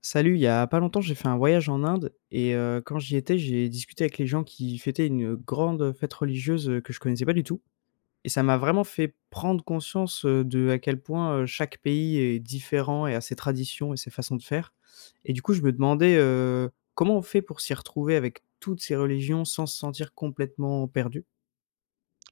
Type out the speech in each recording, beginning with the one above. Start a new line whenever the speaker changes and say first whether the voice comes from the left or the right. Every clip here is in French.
left: Salut, il y a pas longtemps, j'ai fait un voyage en Inde et quand j'y étais, j'ai discuté avec les gens qui fêtaient une, grande, fête religieuse, que je connaissais pas du tout, et ça m'a vraiment fait prendre conscience, de à quel point, chaque pays est différent et a ses traditions et ses façons de faire. Et du coup, je me demandais, comment on fait pour s'y retrouver avec toutes ces religions sans se sentir complètement perdu?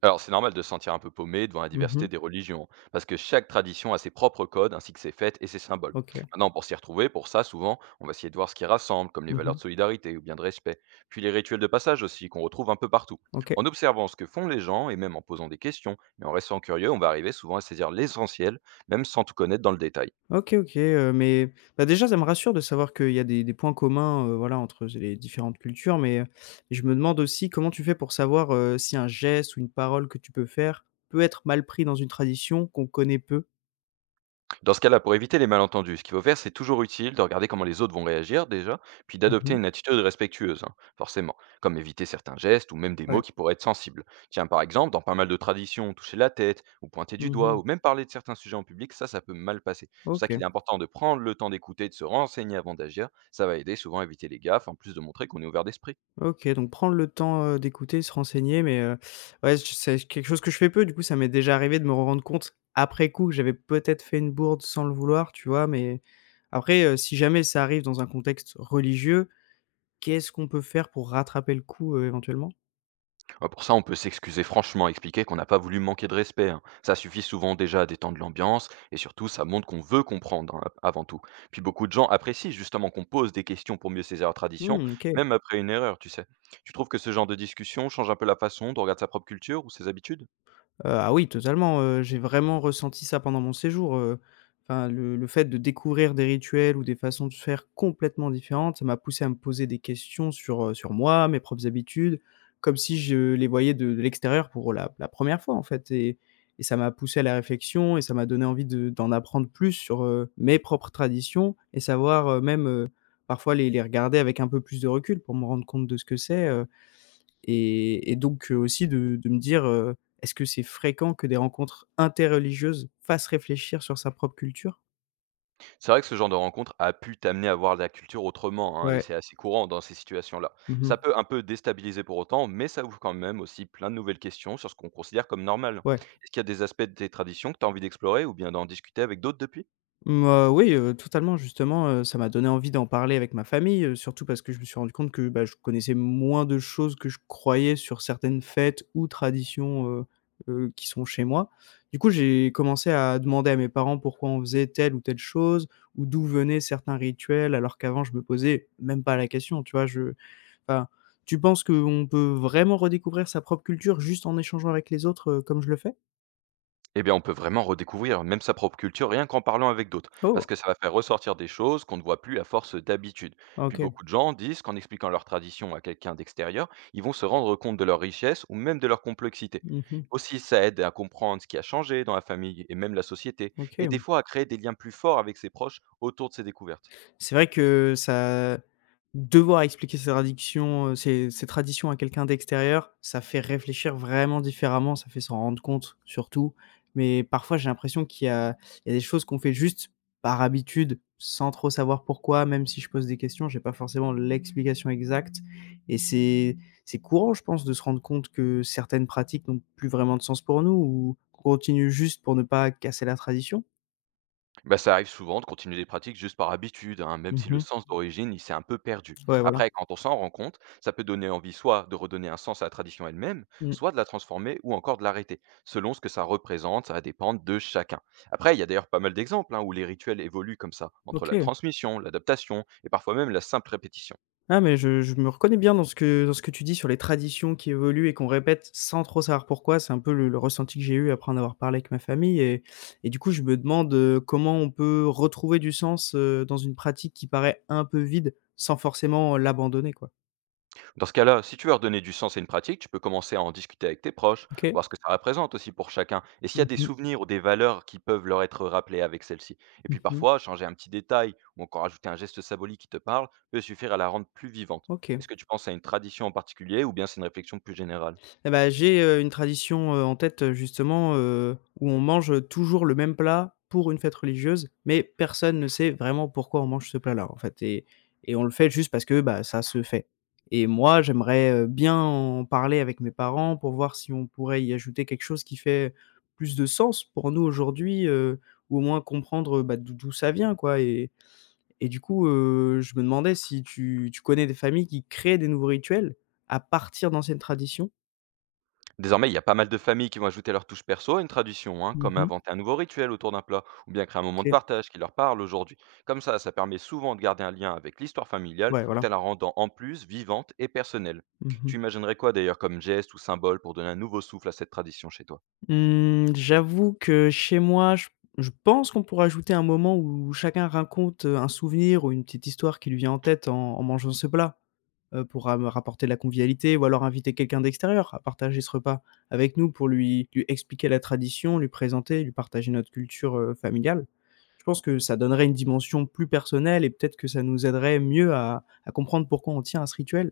right: Alors, c'est normal de se sentir un peu paumé devant la diversité
left: Mmh.
right: des religions, hein, parce que chaque tradition a ses propres codes, ainsi que ses fêtes et ses symboles.
left: OK.
right: Maintenant, pour s'y retrouver, pour ça, souvent, on va essayer de voir ce qui rassemble, comme les valeurs de
left: Mmh.
right: solidarité ou bien de respect, puis les rituels de passage aussi, qu'on retrouve un peu partout.
left: OK.
right: En observant ce que font les gens, et même en posant des questions, et en restant curieux, on va arriver souvent à saisir l'essentiel, même sans tout connaître dans le détail.
left: OK, OK, mais bah, déjà, ça me rassure de savoir qu'il y a des points communs, voilà, entre les différentes cultures, mais je me demande aussi comment tu fais pour savoir, si un geste ou une parole que tu peux faire peut être mal pris dans une tradition qu'on connaît peu?
right: Dans ce cas-là, pour éviter les malentendus, ce qu'il faut faire, c'est toujours utile de regarder comment les autres vont réagir déjà, puis d'adopter
left: Mmh.
right: une attitude respectueuse, hein, forcément, comme éviter certains gestes ou même des
left: Ouais.
right: mots qui pourraient être sensibles. Tiens, par exemple, dans pas mal de traditions, toucher la tête, ou pointer du doigt,
left: Mmh.
right: ou même parler de certains sujets en public, ça peut mal passer. C'est pour ça qu'il
left: OK,
right: est important de prendre le temps d'écouter, de se renseigner avant d'agir, ça va aider souvent à éviter les gaffes, en plus de montrer qu'on est ouvert d'esprit.
left: OK, donc prendre le temps, d'écouter, se renseigner, mais ouais, je c'est quelque chose que je fais peu, du coup, ça m'est déjà arrivé de me rendre compte après coup que j'avais peut-être fait une bourde sans le vouloir, tu vois? Mais après, si jamais ça arrive dans un contexte religieux, qu'est-ce qu'on peut faire pour rattraper le coup, éventuellement?
right: Ah, pour ça, on peut s'excuser franchement, expliquer qu'on n'a pas voulu manquer de respect, hein. Ça suffit souvent déjà à détendre l'ambiance et surtout, ça montre qu'on veut comprendre, hein, avant tout. Puis beaucoup de gens apprécient justement qu'on pose des questions pour mieux saisir la tradition,
left: Mmh, OK.
right: même après une erreur, tu sais. Tu trouves que ce genre de discussion change un peu la façon dont on regarde sa propre culture ou ses habitudes?
left: Ah oui, totalement, j'ai vraiment ressenti ça pendant mon séjour, enfin le fait de découvrir des rituels ou des façons de faire complètement différentes, ça m'a poussé à me poser des questions sur, sur moi, mes propres habitudes, comme si je les voyais de l'extérieur pour la 1re fois, en fait, et ça m'a poussé à la réflexion et ça m'a donné envie de d'en apprendre plus sur, mes propres traditions, et savoir, même, parfois les regarder avec un peu plus de recul pour me rendre compte de ce que c'est, et donc, aussi de me dire, est-ce que c'est fréquent que des rencontres interreligieuses fassent réfléchir sur sa propre culture?
right: C'est vrai que ce genre de rencontre a pu t'amener à voir la culture autrement, hein, et
left: Ouais.
right: c'est assez courant dans ces situations-là.
left: Mmh.
right: Ça peut un peu déstabiliser pour autant, mais ça ouvre quand même aussi plein de nouvelles questions sur ce qu'on considère comme normal.
left: Ouais.
right: Est-ce qu'il y a des aspects de tes traditions que tu as envie d'explorer ou bien d'en discuter avec d'autres depuis?
left: Mmh, oui, totalement justement, ça m'a donné envie d'en parler avec ma famille, surtout parce que je me suis rendu compte que, bah, je connaissais moins de choses que je croyais sur certaines fêtes ou traditions, qui sont chez moi. Du coup, j'ai commencé à demander à mes parents pourquoi on faisait telle ou telle chose, ou d'où venaient certains rituels alors qu'avant je me posais même pas la question, tu vois? Je Enfin, tu penses qu'on peut vraiment redécouvrir sa propre culture juste en échangeant avec les autres, comme je le fais?
right: Eh bien, on peut vraiment redécouvrir même sa propre culture rien qu'en parlant avec d'autres, parce
left: Oh!
right: que ça va faire ressortir des choses qu'on ne voit plus à force d'habitude. Puis
left: OK.
right: beaucoup de gens disent qu'en expliquant leur tradition à quelqu'un d'extérieur, ils vont se rendre compte de leur richesse ou même de leur complexité.
left: Mmh mh.
right: Aussi, ça aide à comprendre ce qui a changé dans la famille et même la société,
left: OK.
right: et des fois à créer des liens plus forts avec ses proches autour de ces découvertes.
left: C'est vrai que ça devoir expliquer ses tradictions, ses ses traditions à quelqu'un d'extérieur, ça fait réfléchir vraiment différemment, ça fait s'en rendre compte surtout. Mais parfois, j'ai l'impression qu'il y a des choses qu'on fait juste par habitude, sans trop savoir pourquoi, même si je pose des questions, j'ai pas forcément l'explication exacte, et c'est courant, je pense, de se rendre compte que certaines pratiques n'ont plus vraiment de sens pour nous ou qu'on continue juste pour ne pas casser la tradition.
right: Bah, ça arrive souvent de continuer des pratiques juste par habitude, hein, même si le
left: Mmh.
right: sens d'origine, il s'est un peu perdu.
left: Ouais, voilà.
right: Après, quand on s'en rend compte, ça peut donner envie soit de redonner un sens à la tradition elle-même,
left: Mmh.
right: soit de la transformer ou encore de l'arrêter. Selon ce que ça représente, ça va dépendre de chacun. Après, il y a d'ailleurs pas mal d'exemples, hein, où les rituels évoluent comme ça, entre la
left: OK.
right: transmission, l'adaptation et parfois même la simple répétition.
left: Ah mais je me reconnais bien dans ce que tu dis sur les traditions qui évoluent et qu'on répète sans trop savoir pourquoi. C'est un peu le ressenti que j'ai eu après en avoir parlé avec ma famille, et du coup, je me demande, comment on peut retrouver du sens, dans une pratique qui paraît un peu vide, sans forcément l'abandonner, quoi.
right: Dans ce cas-là, si tu veux redonner du sens à une pratique, tu peux commencer à en discuter avec tes proches,
left: OK.
right: voir ce que ça représente aussi pour chacun, et s'il y a
left: Mmh
right: des
left: mh.
right: souvenirs ou des valeurs qui peuvent leur être rappelées avec celle-ci. Et puis
left: Mmh.
right: parfois, changer un petit détail ou encore ajouter un geste symbolique qui te parle peut suffire à la rendre plus vivante.
left: OK.
right: Est-ce que tu penses à une tradition en particulier ou bien c'est une réflexion plus générale?
left: Eh ben, j'ai, une tradition, en tête, justement, où on mange toujours le même plat pour une fête religieuse, mais personne ne sait vraiment pourquoi on mange ce plat-là, en fait, et on le fait juste parce que, bah, ça se fait. Et moi, j'aimerais, bien en parler avec mes parents pour voir si on pourrait y ajouter quelque chose qui fait plus de sens pour nous aujourd'hui, ou au moins comprendre, bah, d'où ça vient, quoi, et du coup, je me demandais si tu connais des familles qui créent des nouveaux rituels à partir d'anciennes traditions?
right: Désormais, il y a pas mal de familles qui vont ajouter leur touche perso à une tradition, hein, comme
left: Mmh.
right: inventer un nouveau rituel autour d'un plat, ou bien créer un moment de
left: OK.
right: partage qui leur parle aujourd'hui. Comme ça permet souvent de garder un lien avec l'histoire familiale,
left: Ouais,
right: tout
left: voilà.
right: en la rendant en plus vivante et personnelle.
left: Mmh mh.
right: Tu imaginerais quoi d'ailleurs comme geste ou symbole pour donner un nouveau souffle à cette tradition chez toi?
left: Mmh, j'avoue que chez moi, je pense qu'on pourrait ajouter un moment où chacun raconte, un souvenir ou une petite histoire qui lui vient en tête en mangeant ce plat, pour ra rapporter de la convivialité, ou alors inviter quelqu'un d'extérieur à partager ce repas avec nous pour lui expliquer la tradition, lui présenter, lui partager notre culture, familiale. Je pense que ça donnerait une dimension plus personnelle et peut-être que ça nous aiderait mieux à comprendre pourquoi on tient à ce rituel.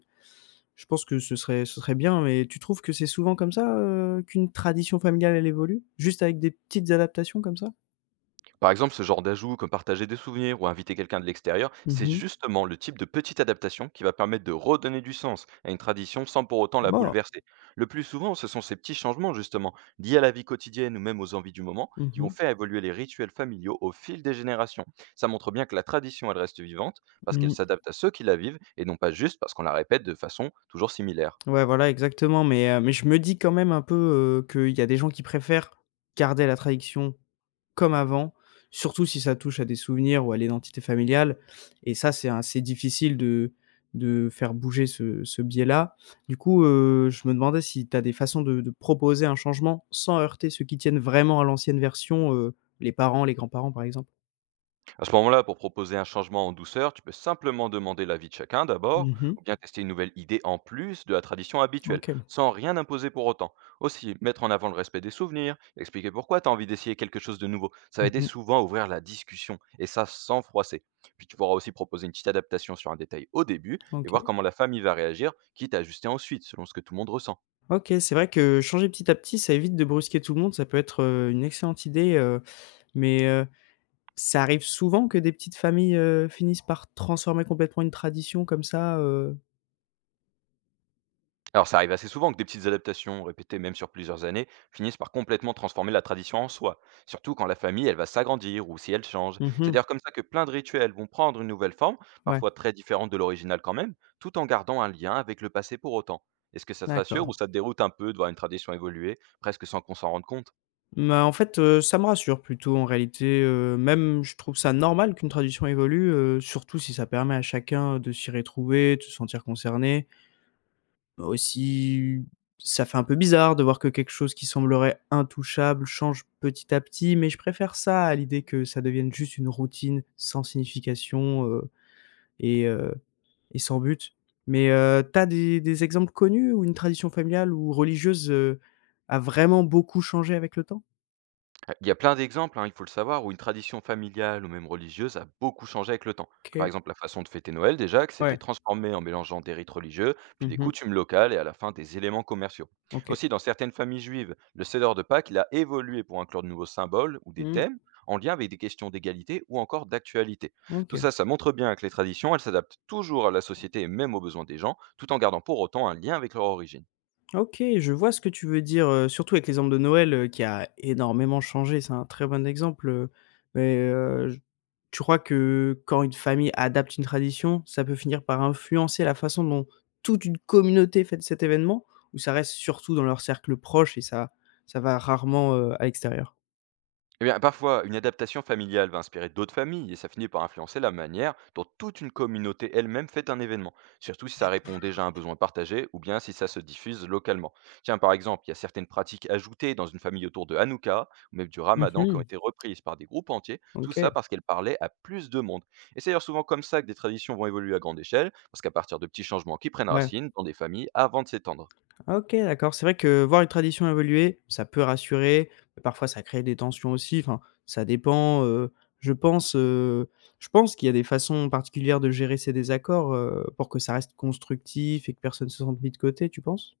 left: Je pense que ce serait bien, mais tu trouves que c'est souvent comme ça, qu'une tradition familiale, elle évolue? Juste avec des petites adaptations comme ça?
right: Par exemple, ce genre d'ajout, comme partager des souvenirs ou inviter quelqu'un de l'extérieur,
left: Mmh
right: c'est
left: mh.
right: justement le type de petite adaptation qui va permettre de redonner du sens à une tradition sans pour autant la
left: Bah,
right: bouleverser. Le plus souvent, ce sont ces petits changements, justement, liés à la vie quotidienne ou même aux envies du moment,
left: mmh
right: qui vont
left: mh.
right: faire évoluer les rituels familiaux au fil des générations. Ça montre bien que la tradition, elle reste vivante parce qu'elle
left: Mmh.
right: s'adapte à ceux qui la vivent et non pas juste parce qu'on la répète de façon toujours similaire.
left: Ouais, voilà, exactement, mais je me dis quand même un peu, qu'il y a des gens qui préfèrent garder la tradition comme avant, surtout si ça touche à des souvenirs ou à l'identité familiale, et ça, c'est assez difficile de faire bouger ce biais-là. Du coup, je me demandais si tu as des façons de proposer un changement sans heurter ceux qui tiennent vraiment à l'ancienne version, les parents, les grands-parents, par exemple?
right: À ce moment-là, pour proposer un changement en douceur, tu peux simplement demander l'avis de chacun d'abord,
left: Mmh.
right: ou bien tester une nouvelle idée en plus de la tradition habituelle,
left: OK.
right: sans rien imposer pour autant. Aussi, mettre en avant le respect des souvenirs, expliquer pourquoi tu as envie d'essayer quelque chose de nouveau, ça va aider
left: Mmh.
right: souvent à ouvrir la discussion, et ça sans froisser. Puis tu pourras aussi proposer une petite adaptation sur un détail au début, et voir
left: OK.
right: comment la famille va réagir, quitte à ajuster ensuite, selon ce que tout le monde ressent.
left: OK, c'est vrai que changer petit à petit, ça évite de brusquer tout le monde. Ça peut être, une excellente idée, mais heu ça arrive souvent que des petites familles, finissent par transformer complètement une tradition comme ça?
right: Alors ça arrive assez souvent que des petites adaptations, répétées même sur plusieurs années, finissent par complètement transformer la tradition en soi, surtout quand la famille elle va s'agrandir ou si elle change.
left: Mmh
right: C'est
left: mh.
right: d'ailleurs comme ça que plein de rituels vont prendre une nouvelle forme,
left: Ouais,
right: parfois très différente de l'original quand même, tout en gardant un lien avec le passé pour autant. Est-ce que ça te rassure ou
left: d'accord.
right: ça te déroute un peu de voir une tradition évoluer, presque sans qu'on s'en rende compte?
left: Bah, en fait, ça me rassure plutôt en réalité, même je trouve ça normal qu'une tradition évolue, surtout si ça permet à chacun de s'y retrouver, de se sentir concerné. Bah, aussi, ça fait un peu bizarre de voir que quelque chose qui semblerait intouchable change petit à petit, mais je préfère ça à l'idée que ça devienne juste une routine sans signification. Heu et heu Et sans but. Mais, tu des exemples connus où une tradition familiale ou religieuse, a vraiment beaucoup changé avec le temps?
right: Bah, il y a plein d'exemples, hein, il faut le savoir, où une tradition familiale ou même religieuse a beaucoup changé avec le temps. Que par
left: OK,
right: exemple, la façon de fêter Noël, déjà, que s'était
left: ouais.
right: transformée en mélangeant des rites religieux, puis des
left: Mmh.
right: coutumes locales et à la fin des éléments commerciaux.
left: OK.
right: Aussi, dans certaines familles juives, le Seder de Pâques, il a évolué pour inclure de nouveaux symboles ou des
left: Mmh.
right: thèmes en lien avec des questions d'égalité ou encore d'actualité. Tout
left: OK.
right: ça, ça montre bien que les traditions, elles s'adaptent toujours à la société et même aux besoins des gens, tout en gardant pour autant un lien avec leur origine.
left: OK, je vois ce que tu veux dire, surtout avec l'exemple de Noël, qui a énormément changé. C'est un très bon exemple, mais, j tu crois que quand une famille adapte une tradition, ça peut finir par influencer la façon dont toute une communauté fête cet événement? Ou ça reste surtout dans leur cercle proche et ça va rarement, à l'extérieur?
right: Eh bien, parfois, une adaptation familiale va inspirer d'autres familles et ça finit par influencer la manière dont toute une communauté elle-même fait un événement, surtout si ça répond déjà à un besoin partagé ou bien si ça se diffuse localement. Tiens, par exemple, il y a certaines pratiques ajoutées dans une famille autour de Hanouka ou même du
left: Mmh
right: Ramadan qui ont
left: mh.
right: été reprises par des groupes entiers, tout
left: OK.
right: ça parce qu'elles parlaient à plus de monde. Et c'est d'ailleurs souvent comme ça que des traditions vont évoluer à grande échelle, parce qu'à partir de petits changements qui prennent
left: Ouais.
right: racine dans des familles avant de s'étendre.
left: Ah OK, d'accord. C'est vrai que voir une tradition évoluer, ça peut rassurer, mais parfois ça crée des tensions aussi. Enfin, ça dépend, je pense, heu, je pense qu'il y a des façons particulières de gérer ces désaccords, pour que ça reste constructif et que personne se sente mis de côté, tu penses?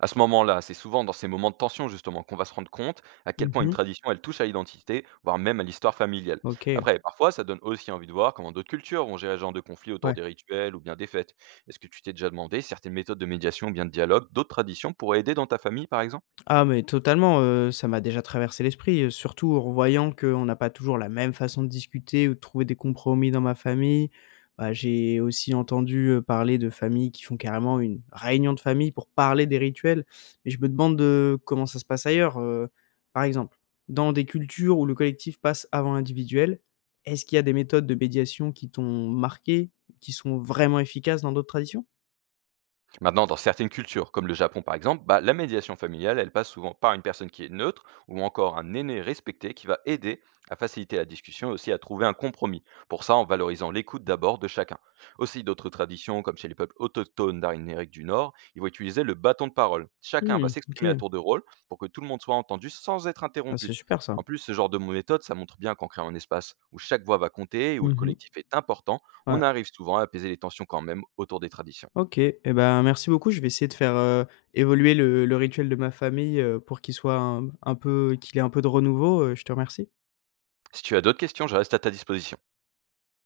right: À ce moment-là, c'est souvent dans ces moments de tension justement qu'on va se rendre compte à quel
left: Mmh
right: point une
left: mh.
right: tradition elle touche à l'identité, voire même à l'histoire familiale.
left: OK,
right: Après, parfois, ça donne aussi envie de voir comment d'autres cultures vont gérer ce genre de conflit autour
left: ouais.
right: des rituels ou bien des fêtes. Est-ce que tu t'es déjà demandé si certaines méthodes de médiation ou bien de dialogue d'autres traditions pourraient aider dans ta famille par exemple?
left: Ah mais totalement, ça m'a déjà traversé l'esprit, surtout en voyant qu'on n'a pas toujours la même façon de discuter ou de trouver des compromis dans ma famille. Bah, j'ai aussi entendu, parler de familles qui font carrément une réunion de famille pour parler des rituels, et je me demande, comment ça se passe ailleurs? Par exemple, dans des cultures où le collectif passe avant l'individuel, est-ce qu'il y a des méthodes de médiation qui t'ont marqué, qui sont vraiment efficaces dans d'autres traditions?
right: Maintenant, dans certaines cultures, comme le Japon par exemple, bah, la médiation familiale, elle passe souvent par une personne qui est neutre ou encore un aîné respecté qui va aider à faciliter la discussion et aussi à trouver un compromis. Pour ça, en valorisant l'écoute d'abord de chacun. Aussi, d'autres traditions, comme chez les peuples autochtones d'Amérique du Nord, ils vont utiliser le bâton de parole. Chacun va
left: Mmh, OK.
right: s'exprimer à tour de rôle pour que tout le monde soit entendu sans être
left: Ah, c'est
right: interrompu.
left: super ça.
right: En plus, ce genre de méthode, ça montre bien qu'en créant un espace où chaque voix va compter et où le
left: Mmh.
right: collectif est important,
left: Ouais.
right: on arrive souvent à apaiser les tensions quand même autour des traditions.
left: OK, eh ben, merci beaucoup. Je vais essayer de faire, évoluer le rituel de ma famille, pour qu'il soit un peu de renouveau, je te remercie.
right: Si tu as d'autres questions, je reste à ta disposition.